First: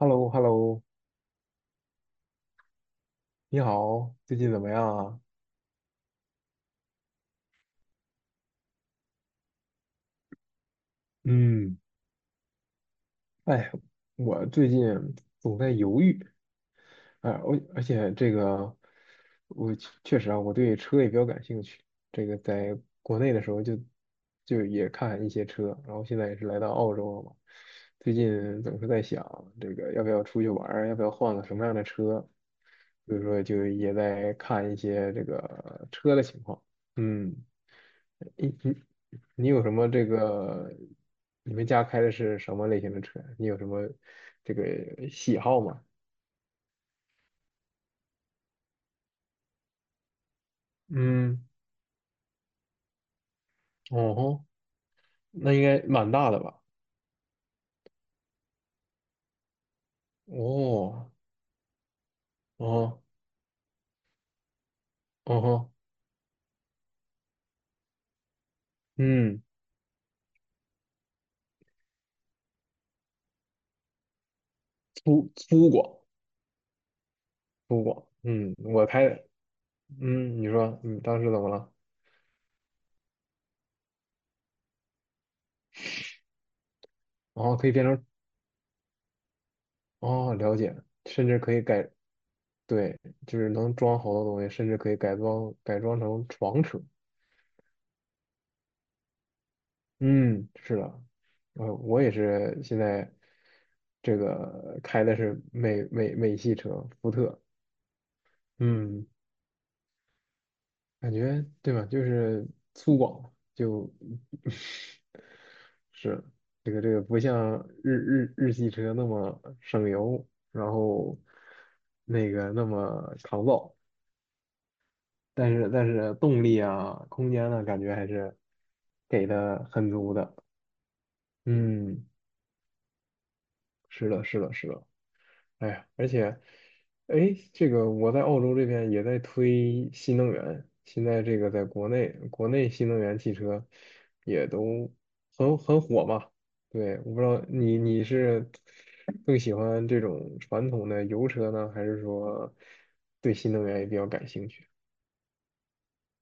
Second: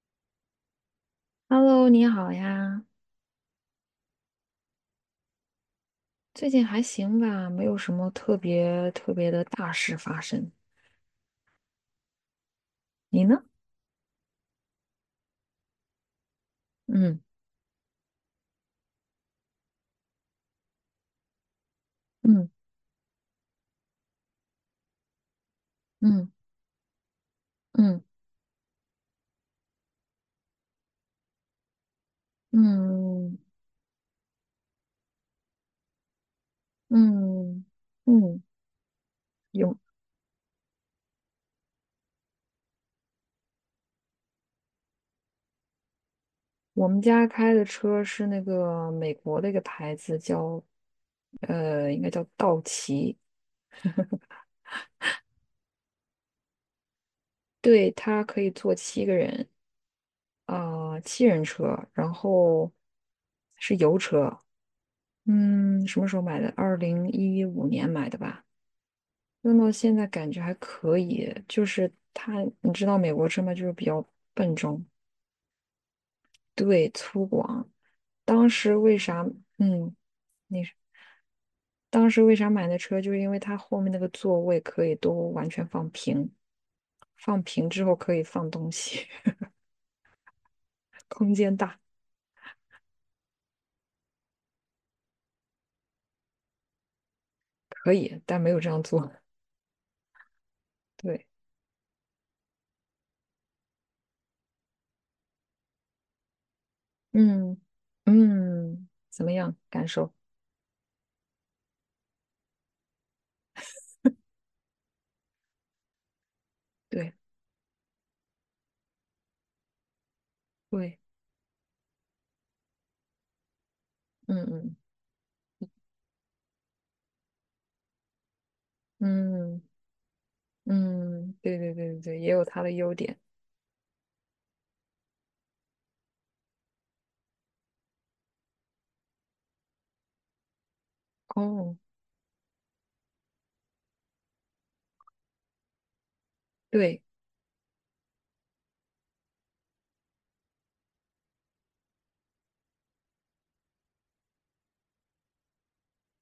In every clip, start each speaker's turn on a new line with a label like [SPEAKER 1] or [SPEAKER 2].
[SPEAKER 1] h e l l o h e l l o
[SPEAKER 2] Hello，你好呀，
[SPEAKER 1] 你好，最近怎么样啊？
[SPEAKER 2] 最近还行吧，没有什么特别特别的大事发生。
[SPEAKER 1] 嗯，
[SPEAKER 2] 你呢？
[SPEAKER 1] 哎，我最近总在犹豫。
[SPEAKER 2] 嗯
[SPEAKER 1] 哎，我而且这个，我确实啊，我对车也比较感兴趣。这个
[SPEAKER 2] 嗯
[SPEAKER 1] 在国内的时候就也看一些车，然后现在
[SPEAKER 2] 嗯
[SPEAKER 1] 也是来到澳洲了嘛。
[SPEAKER 2] 嗯
[SPEAKER 1] 最近总是在想这个要不要出去玩儿，要不要换个什么样的车，所以
[SPEAKER 2] 嗯
[SPEAKER 1] 说就也在看一些这个车的情况。嗯。
[SPEAKER 2] 嗯嗯，
[SPEAKER 1] 你你你有什
[SPEAKER 2] 有。
[SPEAKER 1] 么这个？你们家开的是什么类型的车？你有什么这个喜好吗？
[SPEAKER 2] 我们家开的车是那个美国的一个牌子，叫
[SPEAKER 1] 嗯，
[SPEAKER 2] 应该叫道奇。
[SPEAKER 1] 哦吼，那应该蛮大的吧？
[SPEAKER 2] 对，它可以坐7个人，啊、
[SPEAKER 1] 哦，
[SPEAKER 2] 七人车，然后
[SPEAKER 1] 哦，
[SPEAKER 2] 是油车。
[SPEAKER 1] 哦吼，
[SPEAKER 2] 嗯，什么时候买的？2015年买的吧。
[SPEAKER 1] 嗯，
[SPEAKER 2] 用到现在感觉还可以，就是它，你知道美国车吗？就是比较笨重，
[SPEAKER 1] 粗犷，
[SPEAKER 2] 对，粗犷。
[SPEAKER 1] 粗犷，
[SPEAKER 2] 当
[SPEAKER 1] 嗯，
[SPEAKER 2] 时
[SPEAKER 1] 我
[SPEAKER 2] 为
[SPEAKER 1] 开
[SPEAKER 2] 啥，嗯，
[SPEAKER 1] 嗯，你
[SPEAKER 2] 你是
[SPEAKER 1] 说，嗯，当时怎么了？
[SPEAKER 2] 当时为啥买那车？就是因为它后面那个座位可以都完全放平，放
[SPEAKER 1] 哦，可
[SPEAKER 2] 平
[SPEAKER 1] 以变
[SPEAKER 2] 之后
[SPEAKER 1] 成，
[SPEAKER 2] 可以放东西，
[SPEAKER 1] 哦，了解，甚
[SPEAKER 2] 空
[SPEAKER 1] 至可
[SPEAKER 2] 间
[SPEAKER 1] 以
[SPEAKER 2] 大，
[SPEAKER 1] 改，对，就是能装好多东西，甚至可以改装改装成床车，
[SPEAKER 2] 可以，但没有这样做。
[SPEAKER 1] 嗯，是的。
[SPEAKER 2] 对，
[SPEAKER 1] 呃，我也是现在这个开的是美系车，福特。
[SPEAKER 2] 嗯嗯，
[SPEAKER 1] 嗯，
[SPEAKER 2] 怎么样？感受？
[SPEAKER 1] 感觉对吧？就是粗犷，就是这个
[SPEAKER 2] 对
[SPEAKER 1] 不像日系车那么省油，然
[SPEAKER 2] 对，
[SPEAKER 1] 后那个那么抗造，
[SPEAKER 2] 嗯嗯
[SPEAKER 1] 但是动力啊、空间呢，感觉还是给
[SPEAKER 2] 嗯
[SPEAKER 1] 的很足的。
[SPEAKER 2] 嗯，对对对对
[SPEAKER 1] 嗯，
[SPEAKER 2] 对，也有它的优点。
[SPEAKER 1] 是的，是的，是的。哎呀，而且，哎，这个我在澳洲这边也在推新能源，现在这个在
[SPEAKER 2] 哦，
[SPEAKER 1] 国内，国内新能源汽车也都很火嘛。对，
[SPEAKER 2] 对，
[SPEAKER 1] 我不知道你是更喜欢这种传统的油车呢，还是说对新能源也比较感兴趣？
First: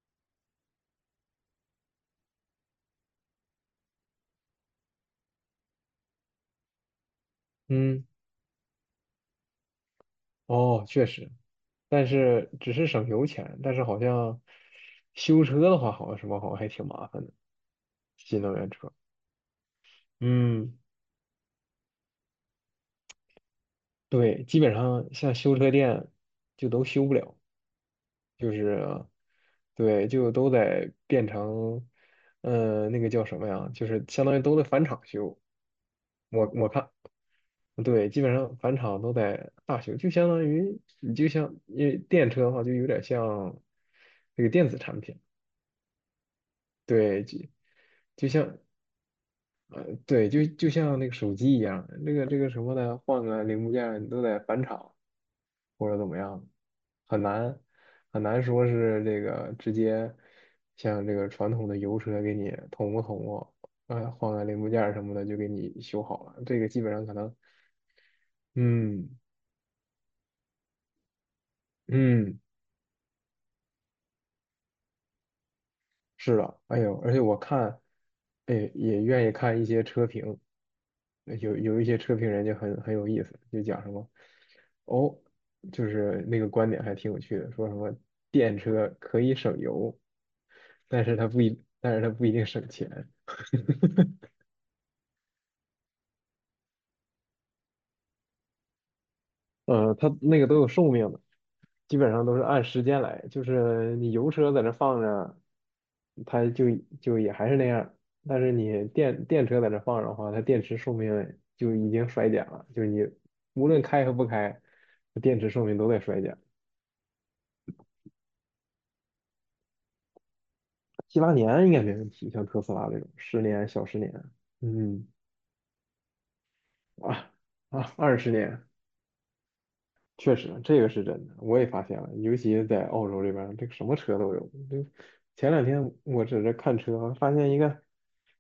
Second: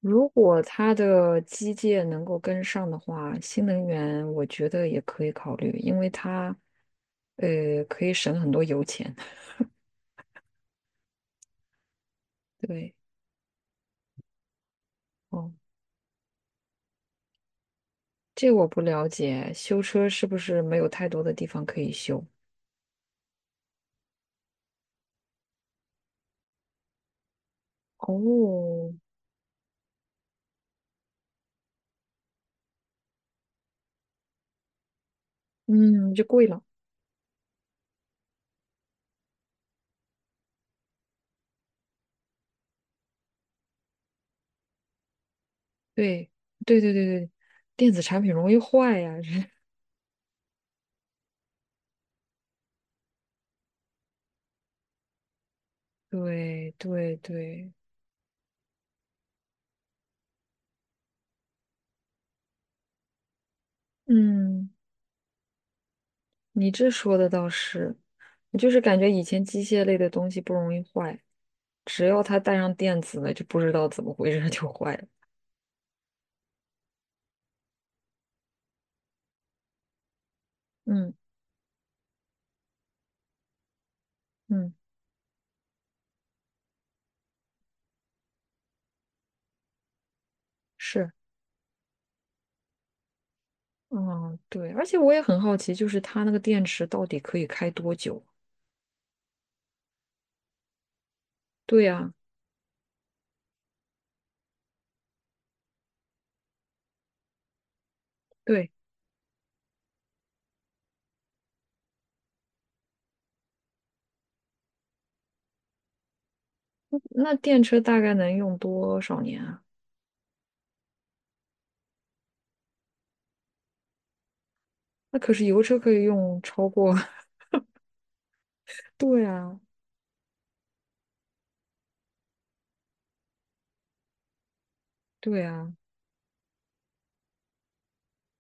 [SPEAKER 2] 如果它的机械能够跟上的话，新能源我觉得也可以考虑，因为它，
[SPEAKER 1] 嗯，
[SPEAKER 2] 可以省很多油钱。
[SPEAKER 1] 哦，确实，但是只是
[SPEAKER 2] 对，
[SPEAKER 1] 省油钱，但是好像修
[SPEAKER 2] 哦，
[SPEAKER 1] 车的话，好像什么好像还挺麻烦的，新
[SPEAKER 2] 这
[SPEAKER 1] 能
[SPEAKER 2] 我
[SPEAKER 1] 源
[SPEAKER 2] 不
[SPEAKER 1] 车。
[SPEAKER 2] 了解，修车是不是
[SPEAKER 1] 嗯。
[SPEAKER 2] 没有太多的地方可以修？
[SPEAKER 1] 对，基本上像修车店就都修不了，就
[SPEAKER 2] 哦，
[SPEAKER 1] 是对，就都得变成。呃，那个叫什么呀？就是相当于都得返厂修。
[SPEAKER 2] 嗯，就
[SPEAKER 1] 我
[SPEAKER 2] 贵了。
[SPEAKER 1] 我看，对，基本上返厂都得大修，就相当于你就像因为电车的话，就有点像那个电子产品。
[SPEAKER 2] 对，对对对
[SPEAKER 1] 对，
[SPEAKER 2] 对，
[SPEAKER 1] 就
[SPEAKER 2] 电子产
[SPEAKER 1] 就
[SPEAKER 2] 品容
[SPEAKER 1] 像
[SPEAKER 2] 易坏呀。
[SPEAKER 1] 呃，对，就像那个手机一样，那个这个什么的，换个零部件儿你都得返厂或者怎么样，
[SPEAKER 2] 对对
[SPEAKER 1] 很难
[SPEAKER 2] 对，
[SPEAKER 1] 很难说是这个直接像这个传统的油车给你捅咕捅咕。呃，换个零部
[SPEAKER 2] 嗯，
[SPEAKER 1] 件儿什么的就给你修好了，这个
[SPEAKER 2] 你
[SPEAKER 1] 基
[SPEAKER 2] 这
[SPEAKER 1] 本上可
[SPEAKER 2] 说的
[SPEAKER 1] 能，
[SPEAKER 2] 倒是，我就是感
[SPEAKER 1] 嗯
[SPEAKER 2] 觉以前机械类的东西不容易坏，只要它
[SPEAKER 1] 嗯。
[SPEAKER 2] 带上电子的，就不知道怎么回事它就坏了。
[SPEAKER 1] 是的，哎呦，而且我看，哎，也愿意看一些车评，
[SPEAKER 2] 嗯
[SPEAKER 1] 有一些车评人就很有意思，就讲什么，
[SPEAKER 2] 嗯，
[SPEAKER 1] 哦，就是那个观点还挺有趣的，说什么电车可以省油，但
[SPEAKER 2] 是，
[SPEAKER 1] 是它不一，但是它不一定省钱。
[SPEAKER 2] 嗯对，而且我也很好奇，就是它那个电池到底可以开多久？
[SPEAKER 1] 呃，它那个都有寿命的。
[SPEAKER 2] 对
[SPEAKER 1] 基本
[SPEAKER 2] 呀，
[SPEAKER 1] 上都是按时间来，就是你油车在那放着，它就就也还是那样，但是
[SPEAKER 2] 对，
[SPEAKER 1] 你电车在那放着的话，它电池寿命就已经衰减了，就是你无论开和不开，电池寿命都在衰减。
[SPEAKER 2] 那电车大概能用多少年啊？
[SPEAKER 1] 七八年应该没问题，像特斯拉这种十年小十年。嗯
[SPEAKER 2] 那可是油车可以用超过，
[SPEAKER 1] 啊20年，
[SPEAKER 2] 对啊，
[SPEAKER 1] 确实，这个是真的，我也发现了，尤其是在澳洲这边儿这个什么车都有。这
[SPEAKER 2] 对
[SPEAKER 1] 前两
[SPEAKER 2] 啊，
[SPEAKER 1] 天我在这看车，发现一个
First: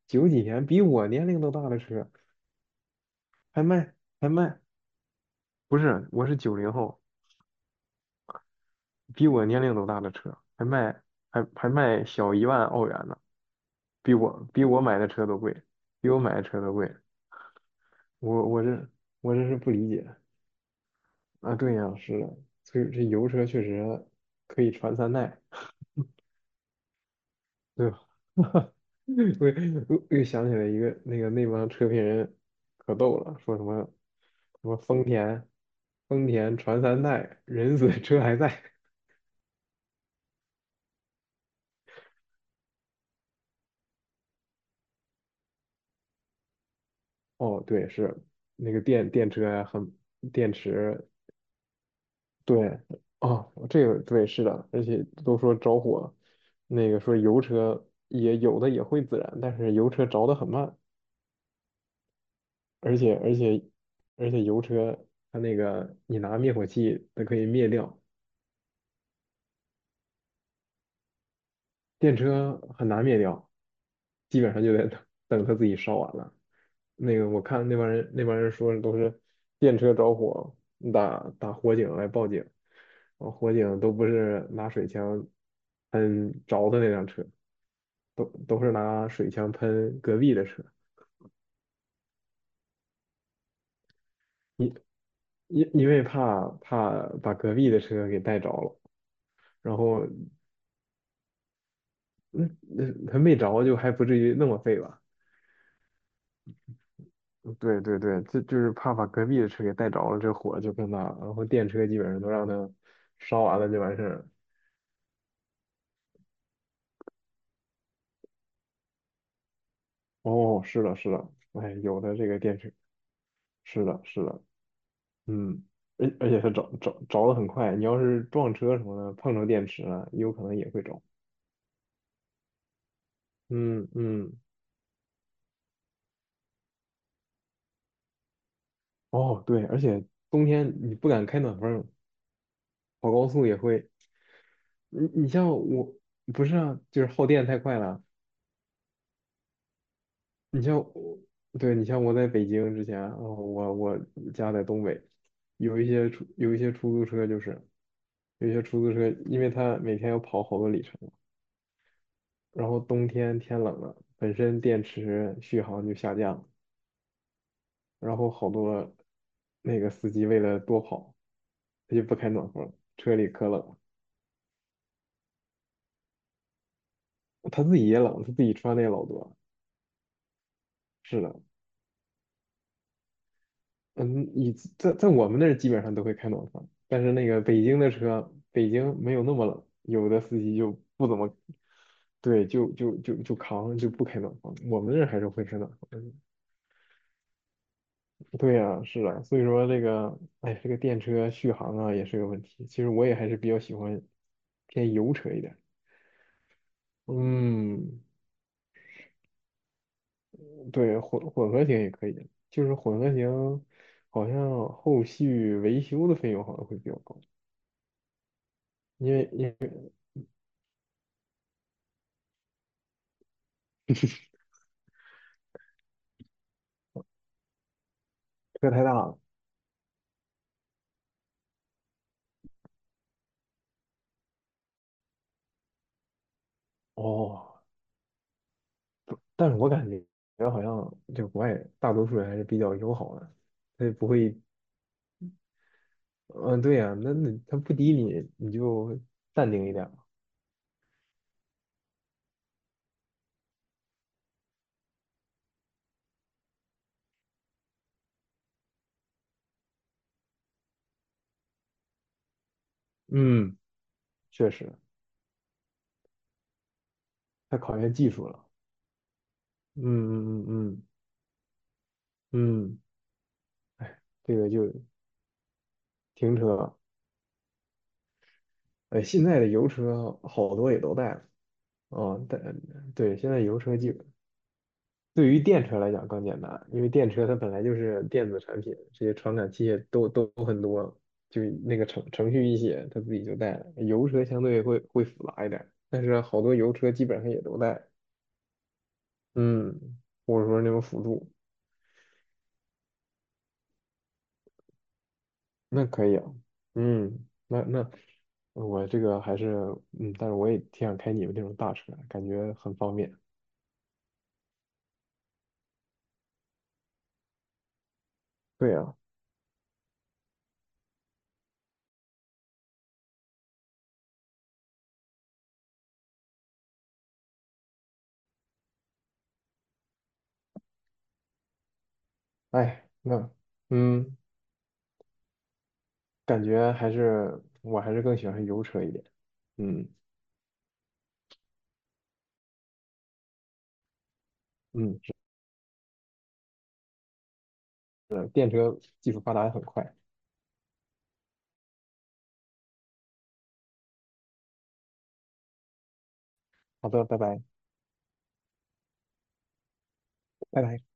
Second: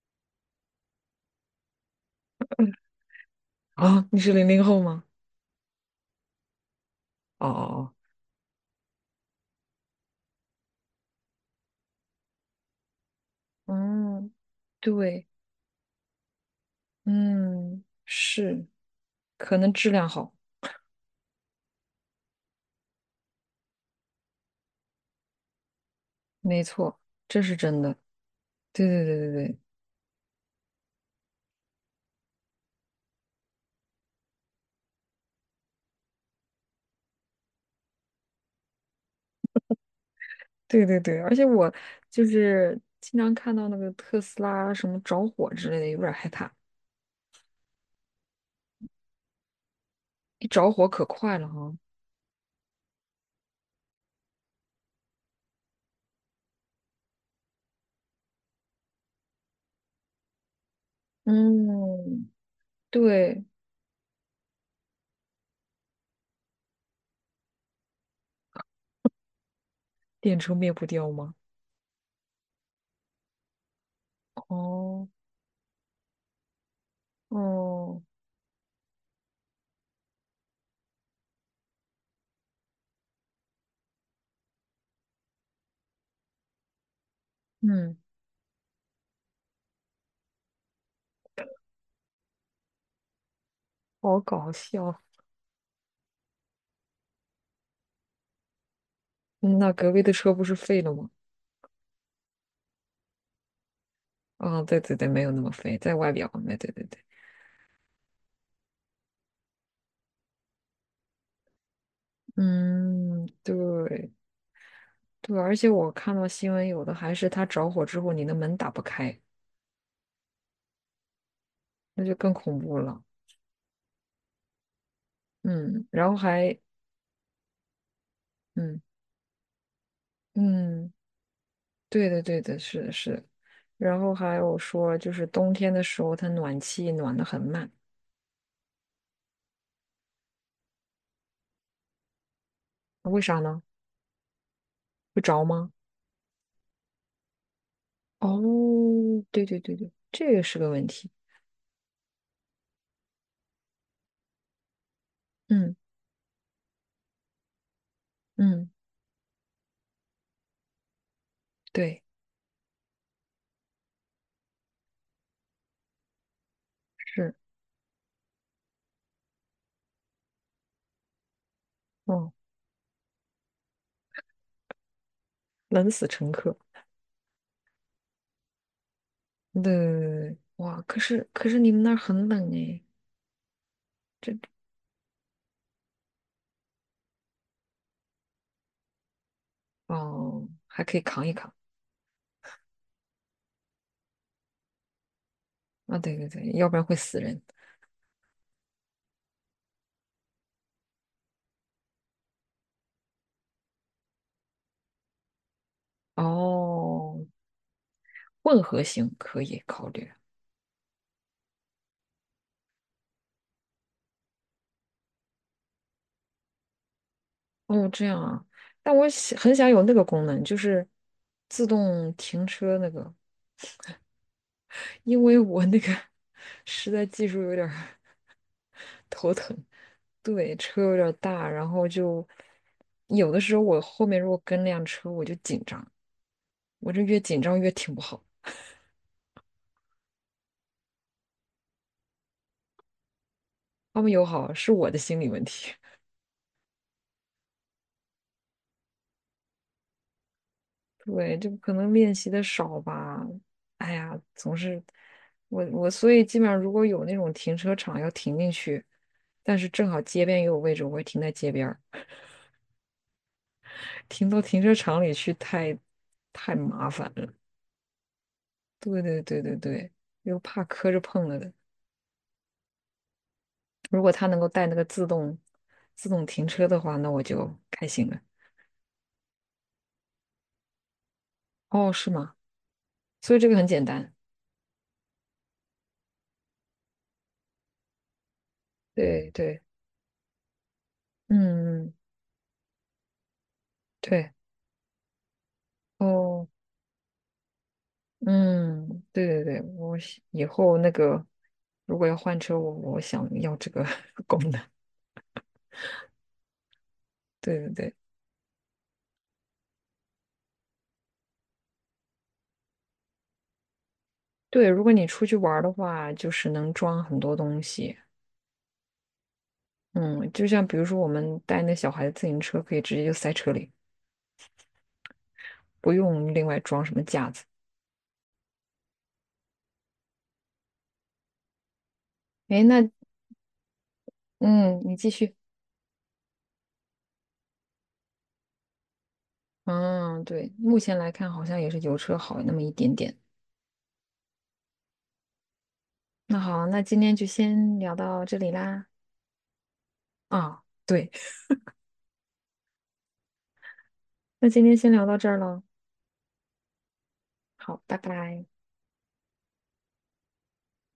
[SPEAKER 1] 九几年比我年龄都大的车，还卖
[SPEAKER 2] 啊，你
[SPEAKER 1] 还
[SPEAKER 2] 是零
[SPEAKER 1] 卖，
[SPEAKER 2] 零后吗？
[SPEAKER 1] 不是，我是90后。
[SPEAKER 2] 哦哦
[SPEAKER 1] 比我年龄都大的车，还卖还卖小1万澳元呢，
[SPEAKER 2] 哦，
[SPEAKER 1] 比
[SPEAKER 2] 嗯，
[SPEAKER 1] 我比我买的车
[SPEAKER 2] 对，
[SPEAKER 1] 都贵，比我买的车都贵。
[SPEAKER 2] 嗯，
[SPEAKER 1] 我我
[SPEAKER 2] 是，
[SPEAKER 1] 这我这是
[SPEAKER 2] 可
[SPEAKER 1] 不
[SPEAKER 2] 能
[SPEAKER 1] 理
[SPEAKER 2] 质
[SPEAKER 1] 解
[SPEAKER 2] 量好，
[SPEAKER 1] 啊，对呀，是的，所以这油车确实可以传三代。
[SPEAKER 2] 没错，这是真
[SPEAKER 1] 对
[SPEAKER 2] 的，
[SPEAKER 1] 吧？
[SPEAKER 2] 对对对对
[SPEAKER 1] 我
[SPEAKER 2] 对。
[SPEAKER 1] 我我又想起来一个那个那帮车评人可逗了，说什么什么丰田，丰田传三代，人死车还在。
[SPEAKER 2] 对对对，而且我就是经常看到那个特斯拉什么着火之类的，有点儿害怕。
[SPEAKER 1] 哦，对，是那个电车呀，很
[SPEAKER 2] 一
[SPEAKER 1] 电
[SPEAKER 2] 着火可
[SPEAKER 1] 池，
[SPEAKER 2] 快了哈。
[SPEAKER 1] 对，哦，这个对是的，而且都说着火，那个说油车也有的也会自燃，但是油车着得很慢，
[SPEAKER 2] 嗯，
[SPEAKER 1] 而且而
[SPEAKER 2] 对，
[SPEAKER 1] 且而且油车它那个你拿灭火器它可以灭掉，
[SPEAKER 2] 电车灭不掉吗？
[SPEAKER 1] 电车很难灭掉，基本上就得等
[SPEAKER 2] 哦
[SPEAKER 1] 等它自己烧完了。那个我看那帮
[SPEAKER 2] 哦，
[SPEAKER 1] 人那帮人说的都是电车着火，打火警来报警，然后火警都不是拿水枪喷着的那辆车，
[SPEAKER 2] 嗯，
[SPEAKER 1] 都是拿水枪喷隔壁的车，
[SPEAKER 2] 好搞
[SPEAKER 1] 因
[SPEAKER 2] 笑。嗯
[SPEAKER 1] 因为怕把隔壁的车给带着了，
[SPEAKER 2] 那
[SPEAKER 1] 然
[SPEAKER 2] 隔壁
[SPEAKER 1] 后
[SPEAKER 2] 的车不是废了吗？
[SPEAKER 1] 他没着就还不至于那么
[SPEAKER 2] 啊、
[SPEAKER 1] 废
[SPEAKER 2] 对对
[SPEAKER 1] 吧。
[SPEAKER 2] 对，没有那么废，在外表。对对对对，
[SPEAKER 1] 对对对，这就是怕把隔壁的车给带着了，这火就更大了。然后电车基本上都让它
[SPEAKER 2] 嗯，
[SPEAKER 1] 烧完了就完事
[SPEAKER 2] 对
[SPEAKER 1] 儿了。
[SPEAKER 2] 对，而且我看到新闻，有的还是它着火之后，你的门打不开，
[SPEAKER 1] 哦，是的，是的，哎，有
[SPEAKER 2] 那
[SPEAKER 1] 的
[SPEAKER 2] 就
[SPEAKER 1] 这
[SPEAKER 2] 更
[SPEAKER 1] 个电
[SPEAKER 2] 恐
[SPEAKER 1] 车，
[SPEAKER 2] 怖了。
[SPEAKER 1] 是的，是的，嗯，
[SPEAKER 2] 嗯，
[SPEAKER 1] 而
[SPEAKER 2] 然后
[SPEAKER 1] 而且它
[SPEAKER 2] 还
[SPEAKER 1] 着的很快，你要是撞车
[SPEAKER 2] 嗯
[SPEAKER 1] 什么的，碰着电池了，有可能也会
[SPEAKER 2] 嗯。
[SPEAKER 1] 着。
[SPEAKER 2] 对的，对的，是的，是的。
[SPEAKER 1] 嗯
[SPEAKER 2] 然后
[SPEAKER 1] 嗯，
[SPEAKER 2] 还有说，就是冬天的时候，它暖气暖得很慢，
[SPEAKER 1] 哦对，而且冬天你不敢开暖风，跑
[SPEAKER 2] 为
[SPEAKER 1] 高
[SPEAKER 2] 啥
[SPEAKER 1] 速也
[SPEAKER 2] 呢？
[SPEAKER 1] 会。你
[SPEAKER 2] 会
[SPEAKER 1] 你
[SPEAKER 2] 着
[SPEAKER 1] 像
[SPEAKER 2] 吗？
[SPEAKER 1] 我，不是啊，就是耗电太快了，
[SPEAKER 2] 哦，对对对对，这个是
[SPEAKER 1] 你
[SPEAKER 2] 个
[SPEAKER 1] 像
[SPEAKER 2] 问题。
[SPEAKER 1] 我，对你像我在北京之前，哦，我家在东北，
[SPEAKER 2] 嗯
[SPEAKER 1] 有一些出租车就是，有一些
[SPEAKER 2] 嗯，
[SPEAKER 1] 出租车，因为它每天要跑好多里程，
[SPEAKER 2] 对，
[SPEAKER 1] 然后冬天天冷了，本身电池续航就下降了，
[SPEAKER 2] 是，
[SPEAKER 1] 然后好多那个司机为了多跑，他就不开
[SPEAKER 2] 哦，
[SPEAKER 1] 暖风，车里可冷了，
[SPEAKER 2] 冷死乘客。
[SPEAKER 1] 他自己也冷，他自己穿的也老多。
[SPEAKER 2] 对，哇，可
[SPEAKER 1] 是
[SPEAKER 2] 是
[SPEAKER 1] 的，
[SPEAKER 2] 可是你们那儿很冷诶。
[SPEAKER 1] 嗯，你在我们那儿基本上都会开暖房，但是那个北京的车，北京没有那么冷，有的司
[SPEAKER 2] 哦，
[SPEAKER 1] 机就
[SPEAKER 2] 还可以
[SPEAKER 1] 不怎
[SPEAKER 2] 扛一
[SPEAKER 1] 么，
[SPEAKER 2] 扛
[SPEAKER 1] 对，就扛就不开暖房，我们那儿还是会开暖房的。
[SPEAKER 2] 啊，对对对，要不然会死人。
[SPEAKER 1] 对呀，是啊，所以说这个，哎，这个电车续航啊也是个问题。其实我也还是比较喜欢偏油车一点。
[SPEAKER 2] 哦，
[SPEAKER 1] 嗯，
[SPEAKER 2] 混合型可以考虑。
[SPEAKER 1] 对，混合型也可以，就是混合型好像后续维修的费用好像会比较高，
[SPEAKER 2] 哦，这样啊，但我
[SPEAKER 1] 因为
[SPEAKER 2] 想
[SPEAKER 1] 因
[SPEAKER 2] 很想
[SPEAKER 1] 为
[SPEAKER 2] 有那个功能，就是自动停车那个，因为我那个 实在技术有点儿
[SPEAKER 1] 车太大 了。
[SPEAKER 2] 头疼，对，车有点儿大，然后就有的时候我后面如果跟辆车，我就紧张，我这越紧
[SPEAKER 1] 哦，
[SPEAKER 2] 张越停不好，
[SPEAKER 1] 但是我感觉好像就国外大多数人还是比较友好的，他也
[SPEAKER 2] 他
[SPEAKER 1] 不
[SPEAKER 2] 们友
[SPEAKER 1] 会，
[SPEAKER 2] 好是我的心理问题。
[SPEAKER 1] 嗯，对呀、那他不滴你，你就淡定一点嘛。
[SPEAKER 2] 对，这可能练习的少吧。哎呀，总是所以基本上如果有那种停车场要停进去，但是正好街边也有位置，我会停在街边儿，
[SPEAKER 1] 嗯，
[SPEAKER 2] 停到
[SPEAKER 1] 确
[SPEAKER 2] 停
[SPEAKER 1] 实，
[SPEAKER 2] 车场里去太麻烦了。
[SPEAKER 1] 太考验技术了。
[SPEAKER 2] 对对对对
[SPEAKER 1] 嗯
[SPEAKER 2] 对，又
[SPEAKER 1] 嗯
[SPEAKER 2] 怕
[SPEAKER 1] 嗯
[SPEAKER 2] 磕着碰了的。
[SPEAKER 1] 嗯，嗯，哎，
[SPEAKER 2] 如果它
[SPEAKER 1] 这
[SPEAKER 2] 能够
[SPEAKER 1] 个
[SPEAKER 2] 带
[SPEAKER 1] 就
[SPEAKER 2] 那个自动
[SPEAKER 1] 停
[SPEAKER 2] 停车
[SPEAKER 1] 车，
[SPEAKER 2] 的话，那我就开心了。
[SPEAKER 1] 哎，现在的油车好多也都带了。
[SPEAKER 2] 哦，是
[SPEAKER 1] 哦，
[SPEAKER 2] 吗？
[SPEAKER 1] 但对，现
[SPEAKER 2] 所以
[SPEAKER 1] 在
[SPEAKER 2] 这个
[SPEAKER 1] 油
[SPEAKER 2] 很
[SPEAKER 1] 车
[SPEAKER 2] 简
[SPEAKER 1] 基本。
[SPEAKER 2] 单。
[SPEAKER 1] 对于电车来讲更简单，因为电车它本来就是电子产品，这些
[SPEAKER 2] 对
[SPEAKER 1] 传感
[SPEAKER 2] 对，
[SPEAKER 1] 器也都很多，就那个
[SPEAKER 2] 嗯嗯，
[SPEAKER 1] 程序一写，它自己就带了。油车
[SPEAKER 2] 对
[SPEAKER 1] 相对会复杂一点，但是好
[SPEAKER 2] 哦。
[SPEAKER 1] 多油车基本上也都带，
[SPEAKER 2] 嗯，对对对，
[SPEAKER 1] 嗯，
[SPEAKER 2] 我是
[SPEAKER 1] 或
[SPEAKER 2] 以
[SPEAKER 1] 者说那
[SPEAKER 2] 后
[SPEAKER 1] 种
[SPEAKER 2] 那
[SPEAKER 1] 辅
[SPEAKER 2] 个
[SPEAKER 1] 助，
[SPEAKER 2] 如果要换车，我想要这个 功能。
[SPEAKER 1] 那可以啊，嗯，
[SPEAKER 2] 对
[SPEAKER 1] 那
[SPEAKER 2] 对
[SPEAKER 1] 那
[SPEAKER 2] 对
[SPEAKER 1] 我这个还是，嗯，但是我也挺想开你们那种大车，感觉很方便。
[SPEAKER 2] 对，如果你出去玩儿的话，就是能装很多东西。
[SPEAKER 1] 对啊，
[SPEAKER 2] 嗯，就像比如说我们带那小孩的自行车，可以直接就塞车里，不用另外装什么架子。诶，
[SPEAKER 1] 哎，
[SPEAKER 2] 那
[SPEAKER 1] 那嗯，
[SPEAKER 2] 嗯，你继续。
[SPEAKER 1] 感觉还是我还是更喜欢油车一点，嗯。
[SPEAKER 2] 嗯，对，目前来看好像也是油车好那么一点点。
[SPEAKER 1] 嗯。
[SPEAKER 2] 那好，那今天就先聊到
[SPEAKER 1] 呃，
[SPEAKER 2] 这
[SPEAKER 1] 电
[SPEAKER 2] 里
[SPEAKER 1] 车
[SPEAKER 2] 啦。
[SPEAKER 1] 技术发达的很快。
[SPEAKER 2] 啊，对，那今天先聊到这儿了。
[SPEAKER 1] 好的，拜拜，
[SPEAKER 2] 好，拜拜。
[SPEAKER 1] 拜拜。